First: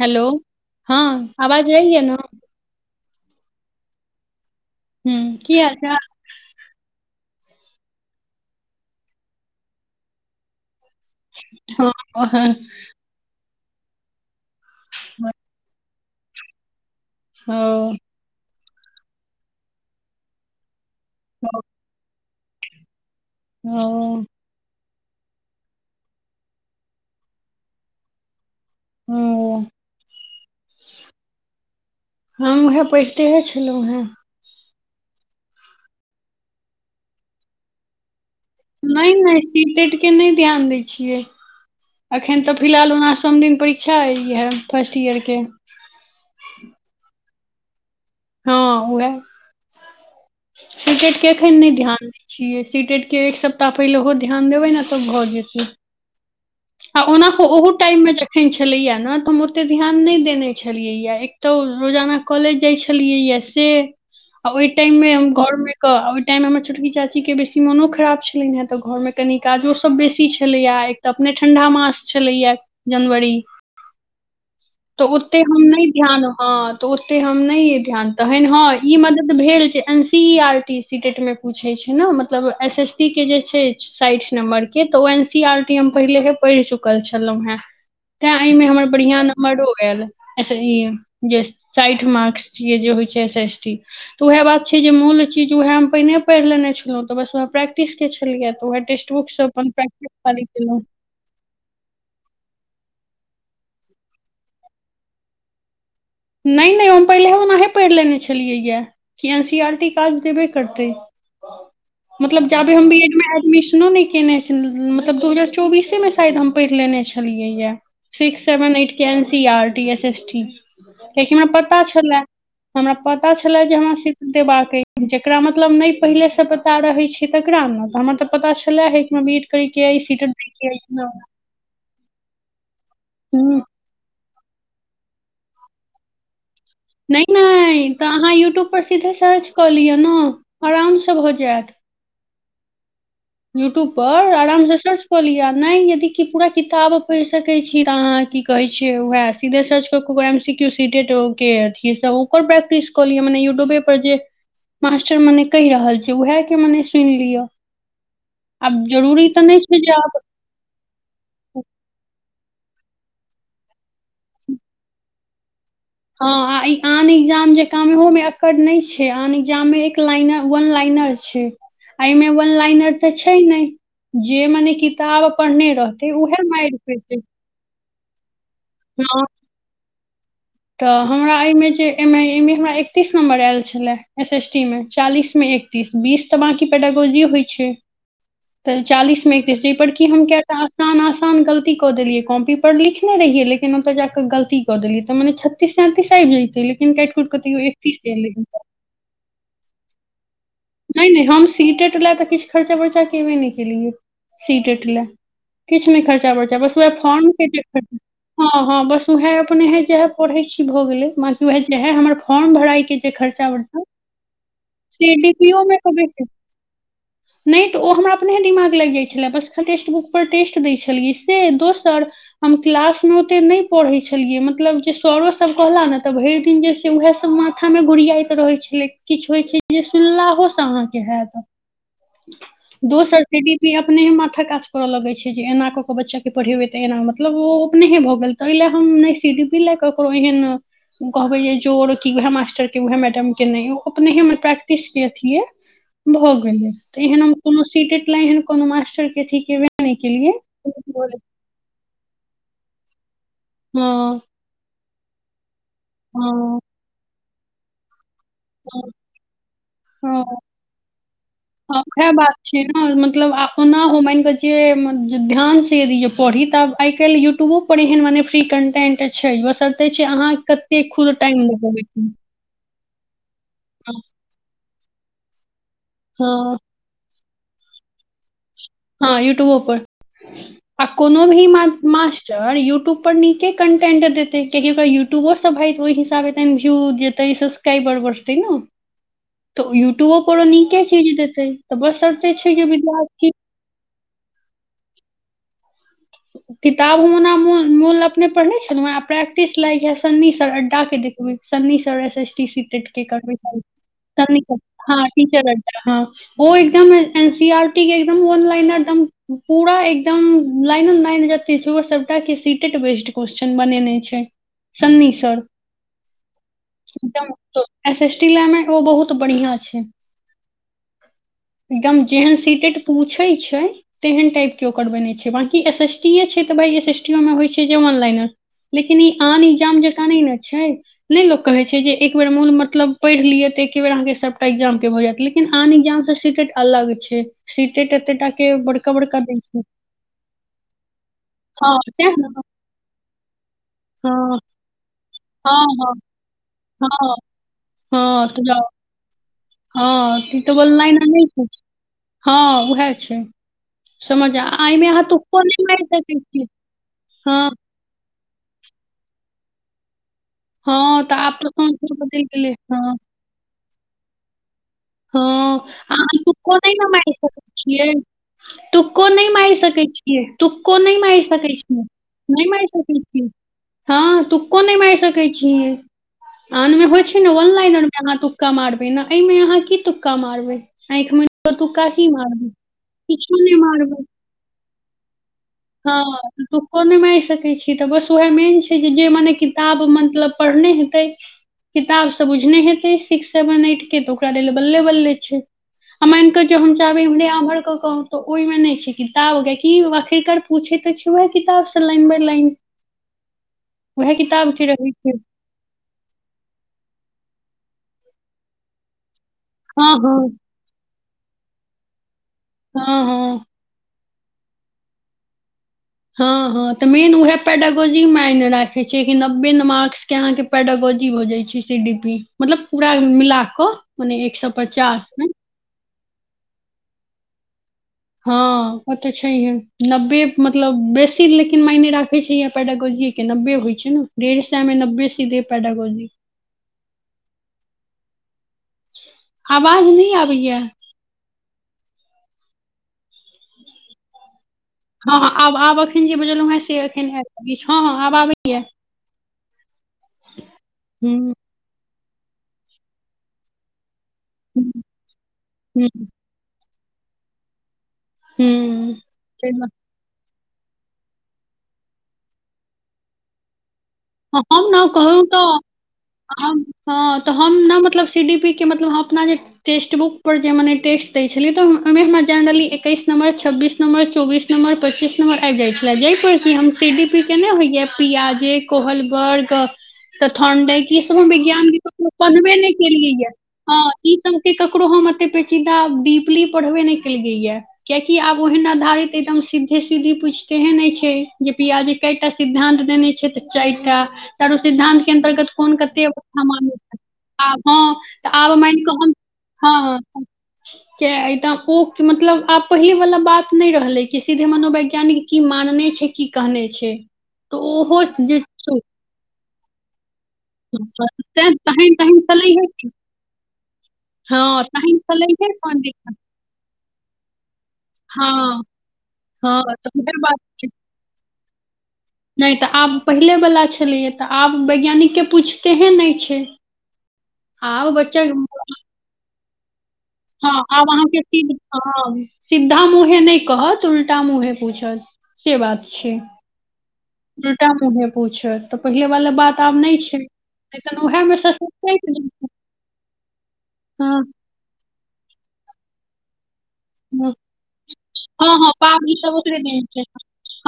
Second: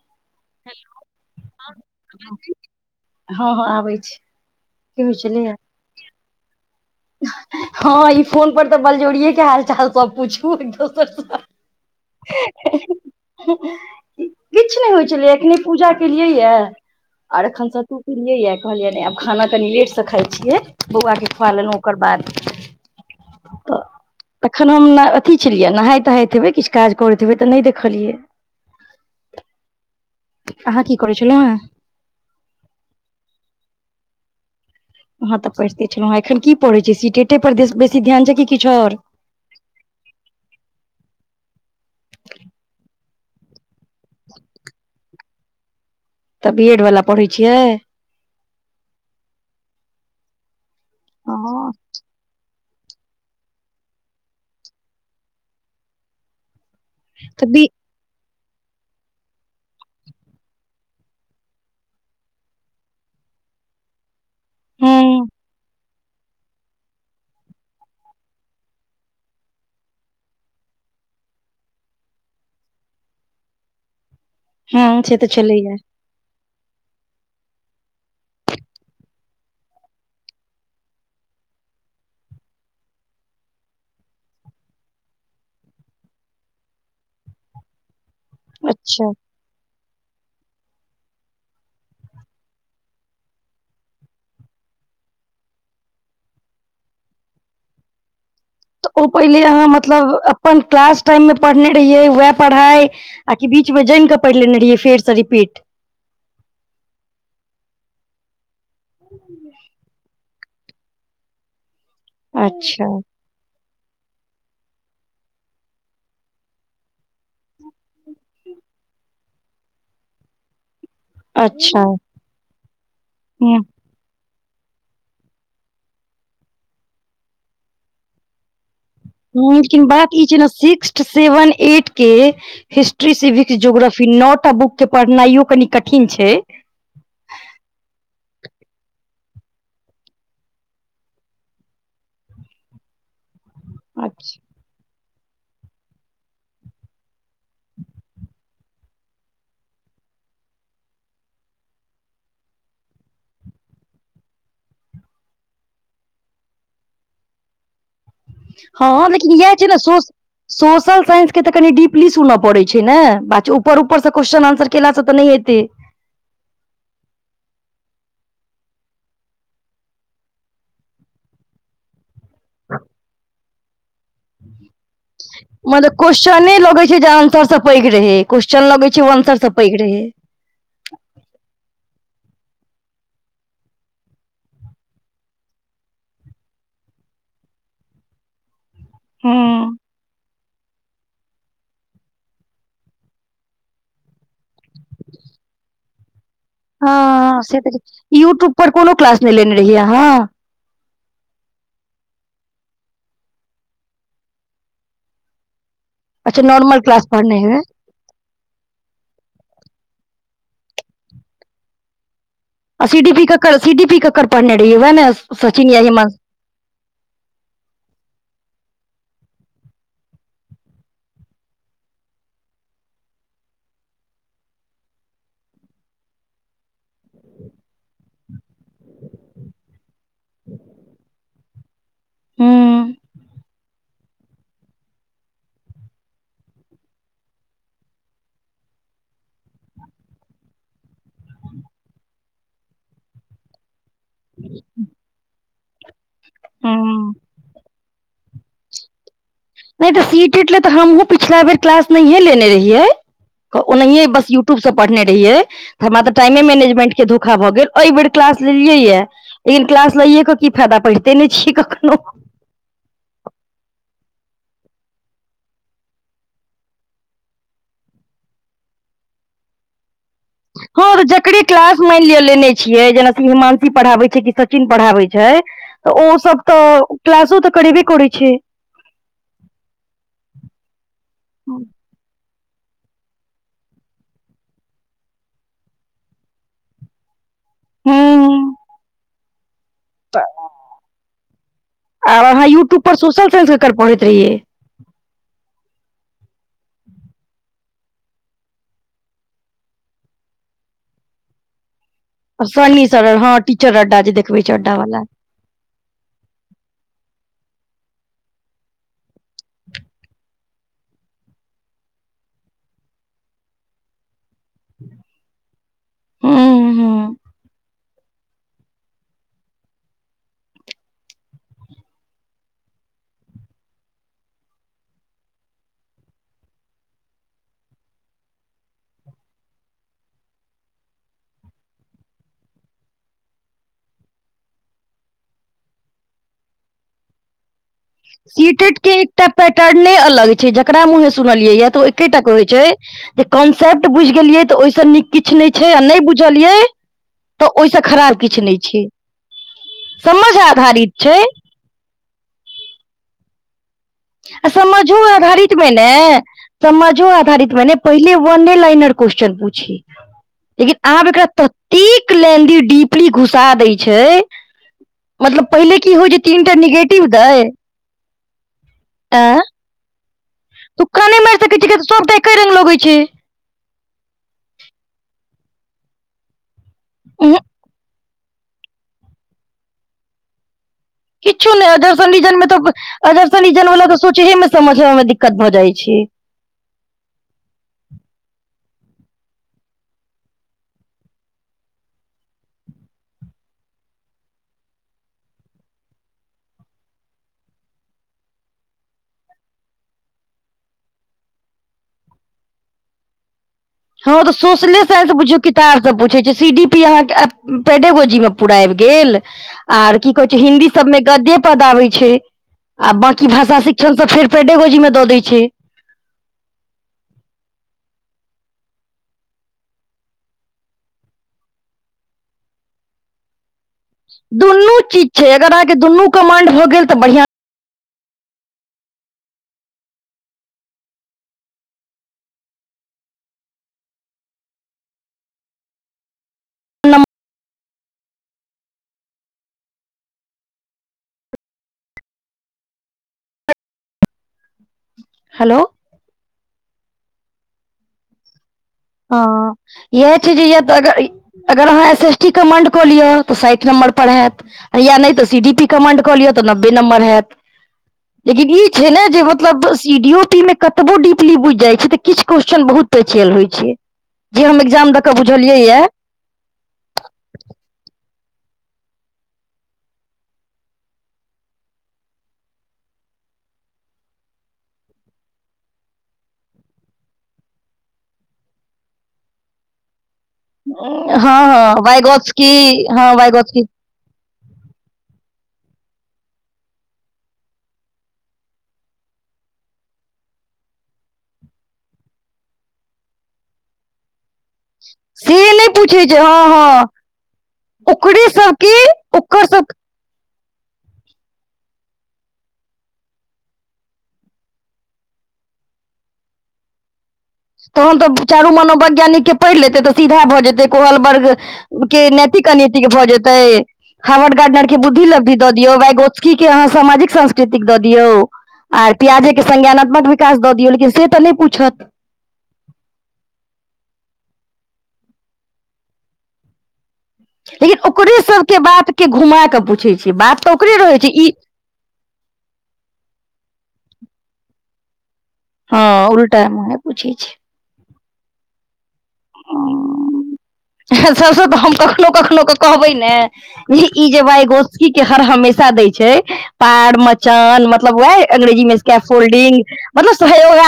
Hello हँ आवाज जाय य न हँ हँ आबै छै की हू होइ छलैया की हाल चाल हँ ई फोन पर तऽ बलजोड़ियएके हाल चाल सब पुछू एकदम हाँ किछु नहि होइ छलै एखने पूजा केलियैया आर एखन स ओ तू पिलियै य कहलियै ने आब खाना कनि लेट से खााय छियै बौआकेँ खुआ लेलहुँ ओकर बाद तऽ ह तखन हम अथी छलियै नहायत तहायैत हेबै किछु काज करैत हेबै तऽ नहि देखलियै ह अहाँ की करै छलो ह हम उएहे पैढितेहे छलहुँ हेँ अहाँ तऽ पढ़िते छलहुँ हेँ एखन की पढ़ैत छै सिटेटे पर बेसी ध्यान छै किछु आओर सिटेट के नहि ध्यान दै छियै अखन तऽ फिलहाल ओना सोम दिन परि क्षा इहै फर्स्ट ईयरके तऽ बी एड वाला पढ़ै छियै हँ उहे सिटेट के एखन नहि हँ ध्यान दैछिये छियै सीटेट के एक सप्ताह पहिलेहो ध्यान देबै ने तऽ भऽ जेतै ह ओना तऽ बी ओहो टाइममे जे एन छलेया ने तऽ हम ओते ध्यान नहि देने छलियै या एक तो रोजाना कॉलेज जाय छलियै या से आ ओहि टाइम हँ मे हम घर मे केऽ ओहि टाइममे हमर छोटकी चाचीके बेसी मोनो खराब छलनि हेँ तऽ घरमे कनी काजो सभ बेसी छलैए एकटा अपने ठंडा मास छलैया जनवरी हँ तऽ से ओते हम छलैया नहि ध्यान हँ तऽ ओते हम नहि ये ध्यान तखन हँ ई मदद भेल छै N C E R T CTET मे पूछै छै ने मतलब एस एसटी के जे छै साठि नम्बर के तऽ ओ N C R T M पहिले पढ़ चुकल छलहु हे तें एहि मे हमर अच्छा बढ़िया मरो आयल ई जे साठि मार्क्स य जे होइ छै एस एस टी तऽ उएह बात छै जे मूल चीज उएह हम पहिने पढ़ि लेने छलहुँ तऽ बस उएह प्रैक्टिस के छलियै उहा ओ टेस्ट बुक्स पहिले अहाँ मतलब प्रै्टिस अपन क्लास टाइम में पढ़ने रहियै वएह पढ़ाई आ बीच मे जमिके पढ़ि लेने रहियै फेर से रिपीट नहि नहि हम पहिले ओनाहे पढ़ि लेने छलियै यए कि एन सी आर टी काज देबे करतै मतलब जाबे हम अच्छा बी एड मे एडमिशनो नहि केने छल मतलब दू हजार चौबीसे मे शायद हम पढ़ि लेने छलियै य सिक्स सेवन एट क N C R T S ST कियेकि हमरा पता अच्छा छलए हमरा पता ह छलए जे हमरा स देबाक अछि जकरा मतलब नहि पहिलेसँ पता रहैत छै तकरा ने हमर तऽ पता छलै हय एक बि ए ड करी के आ सीटेट वन एट के हिस्ट्री सिविक्स हुँ ज्योग्रफी नओ टा बुक के पढ़नाइयो कनि कठिन छै नहि नहि तऽ अहाँ यूट्यूबपर सीधे सर्च कऽ लिअ ने आरामसँ भऽ जायत यूट्यूब पर अच्छा आराम से सर्च लि नहि यदि कि पूरा किताब पढ़ि सके छी त अहाँ की कहे छियै उएह सीधे सर्च क के ओकर एमसीकयू सीेटेट ओकर प्रै्टिस क लिय मने यूट्यूबे पर जे मास्टर मने कहि रहल छी उएहे के मने सुनि लियअ हँ लेकिन इएह छै ने जे सर आब सोशल साइंसके तऽ कनि डीपली सुनय पड़ैत छै ने बात‌ ऊपर ऊपर से क्वेश्चन आन्सर केलासँ तऽ नहि हेतै हँ आ ई आन एग्जाम जे काम ओहो में एककड़ नहि छैय आन एग्जाम मे एक लाइन वन लाइनर छैय एहिमे वन लाइनर तऽ छैय नहि जे मने कि त आब अपन नहि रहतै उएहे मारि पेतै। पैग रहे क्वस्चन लगै छैय हँ आन्सर स पैघ रहै। तऽ हमरा एहिमे जे एम आ एहिमे हमरा एकतीस नम्बर आयल छलए एस एस टी मे चालीसमे एक स बीस तऽ बाकी पेडागोजी होय छै त चालीस मे एकतीस हूँ जा पर की हम आसान आसान गलती कऽ देलियै कॉपी पर लिखने रहियै लेकिन ओत जाकऽ गलती कऽ देलियै। तऽ मने छत्तीस सैंतीस आबि जाइतै लेकिन काटि कुट हँ क से तैयो तऽ एकतीस एलय। यूट्यूब पर कोनो क्लास नहि लेने रहियै अहाँ? नहि नहि हम सीटेट ला तऽ किछु खर्चा बर्चा केबे नहि केलियै सीटेट ला। किछ नहि खर्चा अच्छा बरचा बस नॉर्मल ओएह क्लास पढ़ने फॉर्मके हेबै ख हँ हँ बस उएहे अपने हे जहे पढ़े छी भ गेले म उएहे जहे हमर फॉर्म भराइ आ के सी जे डी पी खर्चा ककर सी बरचा डी पी ककर पढ़ने रहियै वएह ने से डीपी‌ सचिन मे या बे हिमांश नहि तऽ ओ हमरा अपने हे दिमाग लागि जाइत छलै बस टेक्स्ट बुक पर टेस्ट दै छलियै से दोसर हम क्लासमे ओतेक नहि पढ़ैत छलियै मतलब जे सरोसभ कहला ने तऽ भरि दिन जे उएह सब माथा में गुड़ियाइत रहे छलै किछु होइ छैय जे सुनला होसे आहाँके हैत हूं दोसर जे [unintelligible] अपनेहे माथा काज करऽ लगै छैय जे एना क केऽ बच्चा के पढ़ेबै तऽ एना मतलब ओ अपनेहे भऽ गेल। तहि ले हम नहि सि डी पी ले ककरो एहन कहबै जे की उहै मासटर के उहै मैडम के नहि अपने हमर प्रैक्टिस के अथी य भऽ गेलै त हूं एहन हम कोनो सीटेट ल एहन कोनो मास्टर के केबे नहि तऽ केलियै सीटेट ले तऽ हमहुँ पिछला बेर क्लास नहि लेने रहियै ओनाहीए हँ बस यू टूब से पढ़ने रहिय त हमरा तऽ टाइमे हँ मैनेजमेंट के धोखा भ गेल। एहि बेर क्लास लेलियै हँ या लेकिन क्लास हँ लैए कऽ की फायदा पढ़िते नहि छियै कखनो। छैय ने मतलब अपना मानिके छिय ध्यान से य पढ़ी तऽ आब आइ काल्हि यूट्यूबो पर एहन मने फ्री कन्टेंट छैय बशर्ते छैय अहाँ कते ह त खुद जकरे टाइम क्लाास लगेबै मानि लिय लेने छियै जेना की हिमानंशी पढ़ाबै छैय कि सचिन पढ़ाबै छैय तऽ ओ सब हँ तऽ क्लासो तऽ करेबे करय छैय। हँ यूट्यूबो पर। आ कोनो भी मास्टर यूट्यूब पर नीके कन्टेंट देतय। कियकि ओकरा यूट्यूबो सब भ ओहि हिसाबेन भिव जे तय सबक्राइबर बढ़तै हूँ न तऽ य [unintelligible] कोनो नीके चीज देतै तऽ बशर्ते छैय जे विद्यार्थी कर पढैत रहियै। किताब हम ओना मोन अपने पढ़ने छलहु ह प्रैक्टिस लाग ह सन्नी सर अड्डा के देखबय। सन्नी सर एस एस आ टी सन्नी सीटेड के सर हँ करबय टीचर अड्डा जे देखबै छै छथिन अड्डा वाला हँ टिचर अड्डा हँ। ओ एकदम एन सी आरटी के एकदमन ल एकदम पूरा एकदम लाइनों लाइन जेते छैय सबटा के सीटेट बेस्ड क्वेश्चन बनेने छैय। सन्नी सर। हूँ हूँ एस एस टी ल मे ओ बहुत बढ़िया छैय। एकदम जेहन सीटेट पूछैय छैय तेहन टाइपके ओकर बनैय छैय बाँकी एस एस टीए छैय तऽ बाइ एस एस टीओमे होइत छैय जे ऑनलाइनर। लेकिन ई आन इजाम जका नहि रहय छैय। नहि लोक कहैत छैय जे एक बेेर मोन मतलब पढ़ि लियै तऽ एके बेर अहाँके सभटा एकग्जामके भऽ जायत लेकिन आन एकग्जामसँ सिटेट अलग छैय। सीटेट के एकटा छै पैटर्न अलग छैय जकरा मुँहे सुनलियै य हँ तऽ ओ सएह एकेटा ने कहइ छैय जे कॉन्सेप्ट बुझि हँ गेलियै तऽ ओहिसँ नीक किछु नहि हँ छैय आ हँ नहि बुझलियै हँ तऽ ओहिसँ खराब हँ किछु तऽ नहि जाउ छैय हँ समझ तऽ ई तऽ वन आधारित लाइनर नहि छैय। छै हँ उएह छै समझ आ एहिमे समाजो अहाँ तुक्को आधारित नहि मे मारि ने सकै छी समाजो हँ आधारित मे ने पहिले वने लाइनर क्वेेश्चन पूछऐ लेकिन हँ आब तऽ एकरा तऽ संस्कृत ततेक बदलि गेलै लेंदी हँ डीपली घुसा दै छै मतलब हँ पहिले की होइ जे तीन टा नेगेटिव दै ए -तु को आ नहि मारि सकै छी यए तूक को तू न काने मारि सकै छै तऽ सबटा एके नहि रंग मारि लगै छै सकै छी हँ तूको नहि मारि सकै छिय आनमे होइ छै ने उहुं, ऑनलाइन आर अहाँ तुक्का मारबै ने एहिमे अहाँ की तुक्का मारबै आँखिमे किछु नहि तुक्का की अदरसजीन मे मारबै तऽ किछो नहि अदरसजीवला के मारबै सोचहे मे समझय मे दिक्कत भऽ जाइ छै तूको नहि मारि सकै छी तऽ बस उएह मेन छै जे जे मने किताब मतलब पढ़ने हेतै किताब सब बुझने हेतै सिक्स सेवन एट के तऽ ओकरा लेल बल्ले बल्ले छै आ मान कऽ जे हम चाहे इम्हरे आमहर के कह त ओहिमे मे न छै किताब की आखिर पूछे तऽ छ है किताबसँ लाइन बाय लाइन उएह हँ तऽ किताब के सोसले रहै साइंस छै बुझु किताब सब पूछे छै सी डी पी अहाँके पेडेगोजी मे पूरा आबि गेल हँ आर की हँ कहे छै हिन्दी सब में गद्दे पद आबै छै आ हँ बद ई हँ भाषा शिक्षण सब फेर पेडेगोजी मे द देय छै हँ हँ तऽ मेन उहै पेडगोजी मने राखैत छैै कि नब्बे मार्कसके अहाँके पेडोगोजी हो जाइ छै सी डी पी मतलब पूरा मिल कऽ मने एक सए दुनू पचास चीज मे छै अगर अहाँके दुनू कमाण्ड हो गेल तऽ बढ़िआँ हँ ओ तऽ छैहे नब्बे मतलब बेसी लेकिन मायने राखे छै पैडागोजी नबे होइ छै ने डेढ़ सएमे नबे सीध पेडोगोजी न [inaudible] आवाज नहि आबैया हँ आब हेलो आब एखन जे बझलहुँ हेँ से एखन आयल हँ हँ आब आबैया हँ इएह छै जे य तऽ अगर हूँ अगर अहाँ एस एसटी कमांड कऽ लिय तऽ साठ नम्बर पर हयैत हूँ या नहि तऽ सीडी पी हूँ कमांड कऽ लिय त‌ नब्बे हैत लेकिन इ‌ छै हूँ ने जे ताहि मतलब दुआरे सीडी ओ पी मे कतब डपली बुझि जाइ छै त किछु क्वेशस्चन बहुत पचल होइ छै ह जे हम ने एग्जाम दऽ कऽ कहू तऽ बुझलियै ये हम हँ तऽ हम ने मतलब सी डी पी के मतलब अपना जे टस्ट बुक पर जे मने टस्ट दै छलिय तऽ अमे हम जनरल एकैस नंबर छब्बीस नम्बर चौबीस नम्बर पच्चीस नम्बर आबि जाइ छले जाहि पर कि हम सी डी पी केने होइया प्याजे कोहलबर्ग को तऽ ठण्ड में ई सब हँ हम विज्ञान के हँ कानों वाइगोत्सकी पढ़बे नहि केलियै हँ य वाइगोत्सकी हँ ई सब के ककरो हम एते पेचीदा डीपली पढ़बे नहि केलियै या कियकि आब ओहन आधारित एकदम सीधे सीधी पूछतेहे नहि छै जे पियाजे कैकटा सिद्धान्त देने छै तऽ चारि टा चारू सिद्धान्त के से अन्तर्गत नहि कोन कते पूछै छै अवस्था हँ हँ मानैत छैथ आ हँ ओकरे तऽ आब माइन सबके कऽ हम ओकर सब हँ हँ के ऐठम ओ मतलब आब पहिले वला बात नहि रहले कि सीधे मनोवैज्ञानिक की मानने छै की कहने छै तऽ तहन ओहो तऽ जे चारू मनोवैज्ञानिक के पढ़ि लेतै तऽ सीधा भऽ जेतै कोलवर्ग तहन के तहन नैतिक छलैहे अनैतिक भऽ जेतै हावड़ हँ गार्डनर के तहन बुद्धि लब्धि छलैहे दऽ दियौ पंडित वैगोतकी के आंहा सामाजिक संस दऽ दियऔ हँ आर प्याजे के हँ तऽ संज्ञानात्मक उएह बात विकास दऽ छै दियौ लेकिन से तऽ नहि पूछत नहि तऽ आब पहिलेवला छलैया तऽ आब वैज्ञानिक के पूछतेहे नहि छै लेकिन आब ओकरे बच्चा सबके बात के घुमा क पूछै छियै बात हँ तऽ ओकरे आब रहै छै अहाँके ई सीध हँ सिधा मुँहे नहि कहत उल्टा मुँहे पूछत से हँ बात छै उल्टा मुहे बुझै छै उल्टा मुहे पूछत तऽ पहिले वाल बात आब नइ छै एखन उएहमे सबस सँ तऽ सब हम कखनो काटि दै कखनो छै। के कहबै न ई हँ जे बाय गोस्ट की के हर हमेशा दै छै पैड हँ मचान मतलब वह हँ अंग्रेजी हँ मे एक्ये पाबनि ई सब फोल्डिंग ओकरे देन छै मतलब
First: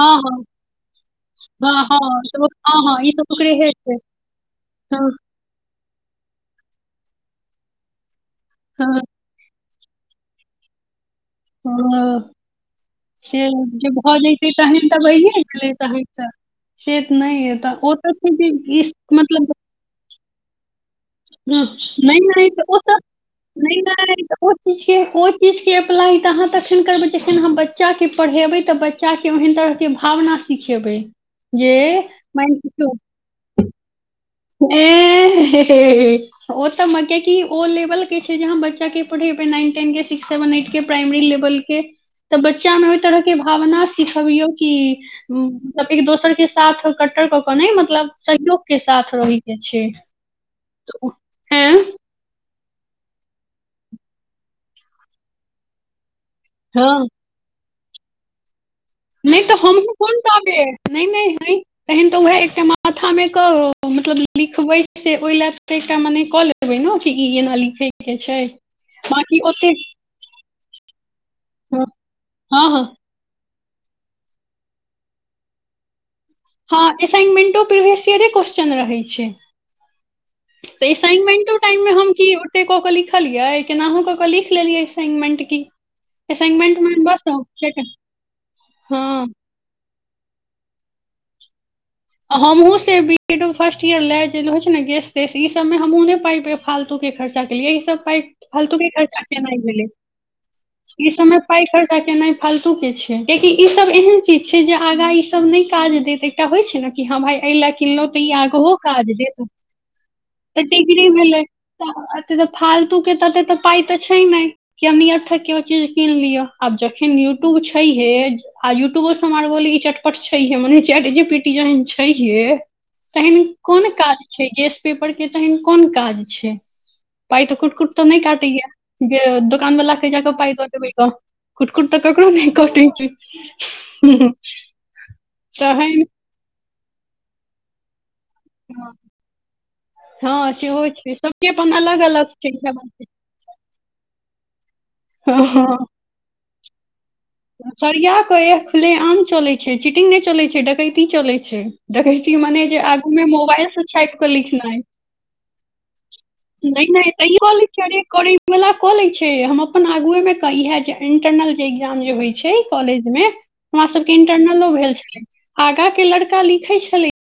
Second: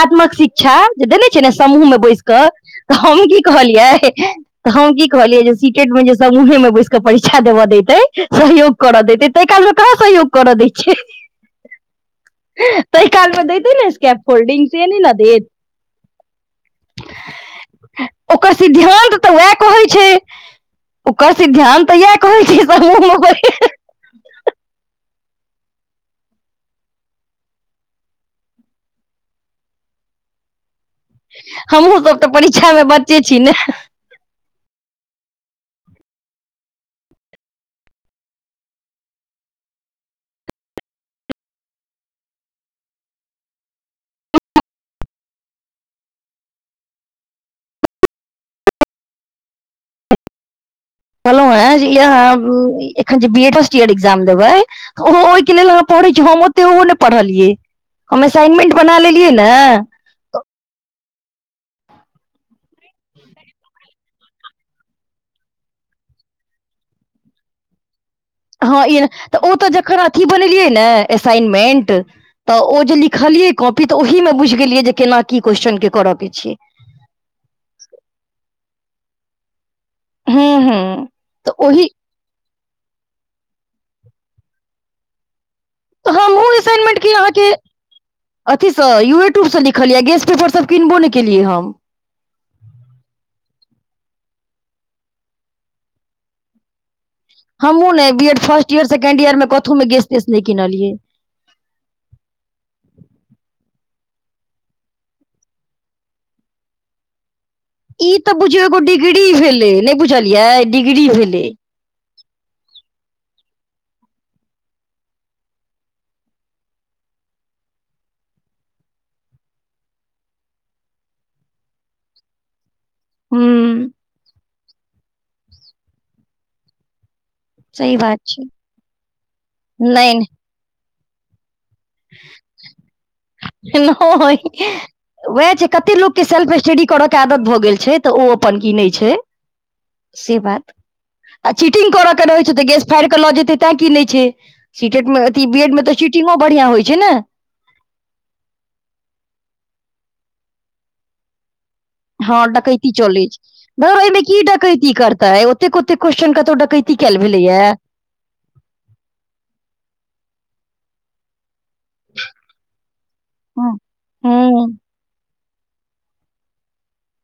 हँ हँ शिक्षा जे देने छै ने हँ समूह मे हँ बैस क सब हँ हँ तऽ ई हम सब की ओकरे हे छै कहलियै तऽ हम की हँ कहलियै जे सीटेट मे जे समुहे मे बैस क परीक्षा देबअ दैतेै सहयोग हँ करअ देते तइ काल काहाँ सहयोग करअ देय छै ह ताहि काल से मे देतै जे ने भऽ स्कैप जैतै फोल्डिंग से तहन नहि तऽ ने भैये देत गेलै तहन से त नइ एतअ ओतअ छै की ओकर इस सिद्धांत तऽ मतलब वएह कहै छै ओकर हँ, सिद्ध्यांत तऽ इएह नहि कहै नहि छै समूह म [unintelligible] सोचै छियै ओइ चीज के अप्लाई त अहाँ तखैन करबै जखन अहाँ बच्चा के पढ़ेबैे तऽ बच चा के ओहेन तरहक के भावना सिखेबै जे हमहुँ सब तऽ मानि परीक्षा मे बच्चे छी न ऐय हे हेय ओत मके की ओ लेवल के छै जहाँ बच्चा के पढ़ेबे नाइन टेन के सिक्स सेवन एट के प्राइमरी लेवल के तऽ बच्चा मे ओहि तरह के भावना सिखबियौ कि [unintelligible] दोसर के साथ कट्टर कऽ के नइ मतलब सहयोग के साथ रहैय के छै तऽ ओ- कहलौह हे एँ जे इहेय एखन जे B Ed first year exam देबै त ओहो ओहिके लेल अहाँ पढ़ै छी हम ओते ओहो हँ नइ पढ़लियै हम असाइनमेंट बना लेलियै नहि तऽ न हमहूँ कोन ताबे नहि नहि नहि तहन तऽ उएह एकटा माथा मे क मतलब लिखबै से ओहि लए एकटा मने क ले [unintelligible] कि ई एना लिखै के छै हँ ई तऽ बाँकी ओ तऽ ओते जखन अथी बनेलियै ने हँ असाइनमेंट तऽ ओ हँ जे लिख खलियै कॉपी तऽ ओहि मे बुझि गेलियै जे केना की क्वेश्चन के करअ के छै हँ एसाइनमेंटो प्रिविसियरे क्वेश्चन रहै छै हूँ हूँ त असाइनमेंटो तऽ टाइम ओही मे हम की ओते कऽ के लिखलिये केनाहु कऽ क लिख लेलियै एसाइमेंट की हमहु असाइनमेंटमे असाइनमेंट के बस आहा के अथी स हँ यूट्यूब से लख खलियै गेस पेपर सब किनबो नहि केलियै हम हमूँ से बी एडो फर्स्ट इयर ले जे छै ने गेस तेस ई सब मे हमहुँ नइ पाइ फालतू के खर्चा केलिए ई हमहुँ सब ने पाइ बी एड फर्स्ट फालतू ईयर के खर्चा सेकेंड ईयर मे केनाइ कथहु मे भेलै गेस तेस नहि किनलियै ई सबमे पाइ खर्चा केना फालतू के छै कियाकि ई सब एहन चीज छै जे आगा ई सब नय काज देत एकटा होइ छै न की कि हँ भाई एहि ल किनलहुँ तऽ ई बुझियौ आगहो एगो काज डिग्री देत ई भेलै नहि बुझलियै तऽ डिग्री भेलै त अते तऽ फालतू के तऽ एते तऽ पाइ तऽ छै नइ कि हमनीअर्थक के चीज कीन लियअ आब जखैन यूट्यूब छैहे आ यूट्यूबो सँ हमार गोली चट पट‌ छै हे माने चेट जी पी टी जहन छैे हे तहन हूँ कोन काज छै गेस पेपर के तहन कोन काज छै पाई तऽ कुट कुट सही तऽ बात नइ छै कटैय यऽ जेऽ दुकानवला केऽ नहि जा क पाई दऽ देबै गऽ कुटकुट तऽ ककरो नहि कटै छै [unintelligible] वेह छै कते तहन लोकके सेल्फ स्टडी करय के आदत भऽ गेल छै तऽ ओ अपन की नइ छै से हँ बात सेहो छै सबके आ अपन चीटिंग अलग करयके अलग रहै छै तऽ गैस फाड़ि कऽ लऽ जेतै तैँ किनैय छै सी टेट म अथि बी एड मे तऽ चीटिंगो बढ़िआ होइ छै न सरिआ कऽ एह खुले आम चलै छै चिटिंग नहि चलै छै डकैती चलै छै डकैती हँ मने जे डकैती आगू मे चलै मोबाइल से धउर छापि ओमे कऽ की लिखनाइ डकैत करतै ओतेक ओतेक क्वेश्चन क नहि नहि तैयो लै छै अरे करै वला कऽ लै छै हम अपन आगुए मे इहै जाय इंटरनल जे एग्जाम जे होइ छै कॉलेज मे हमरा सबके हूँ इंटरनलो भेल छलै आगा के लड़का लिखै छलै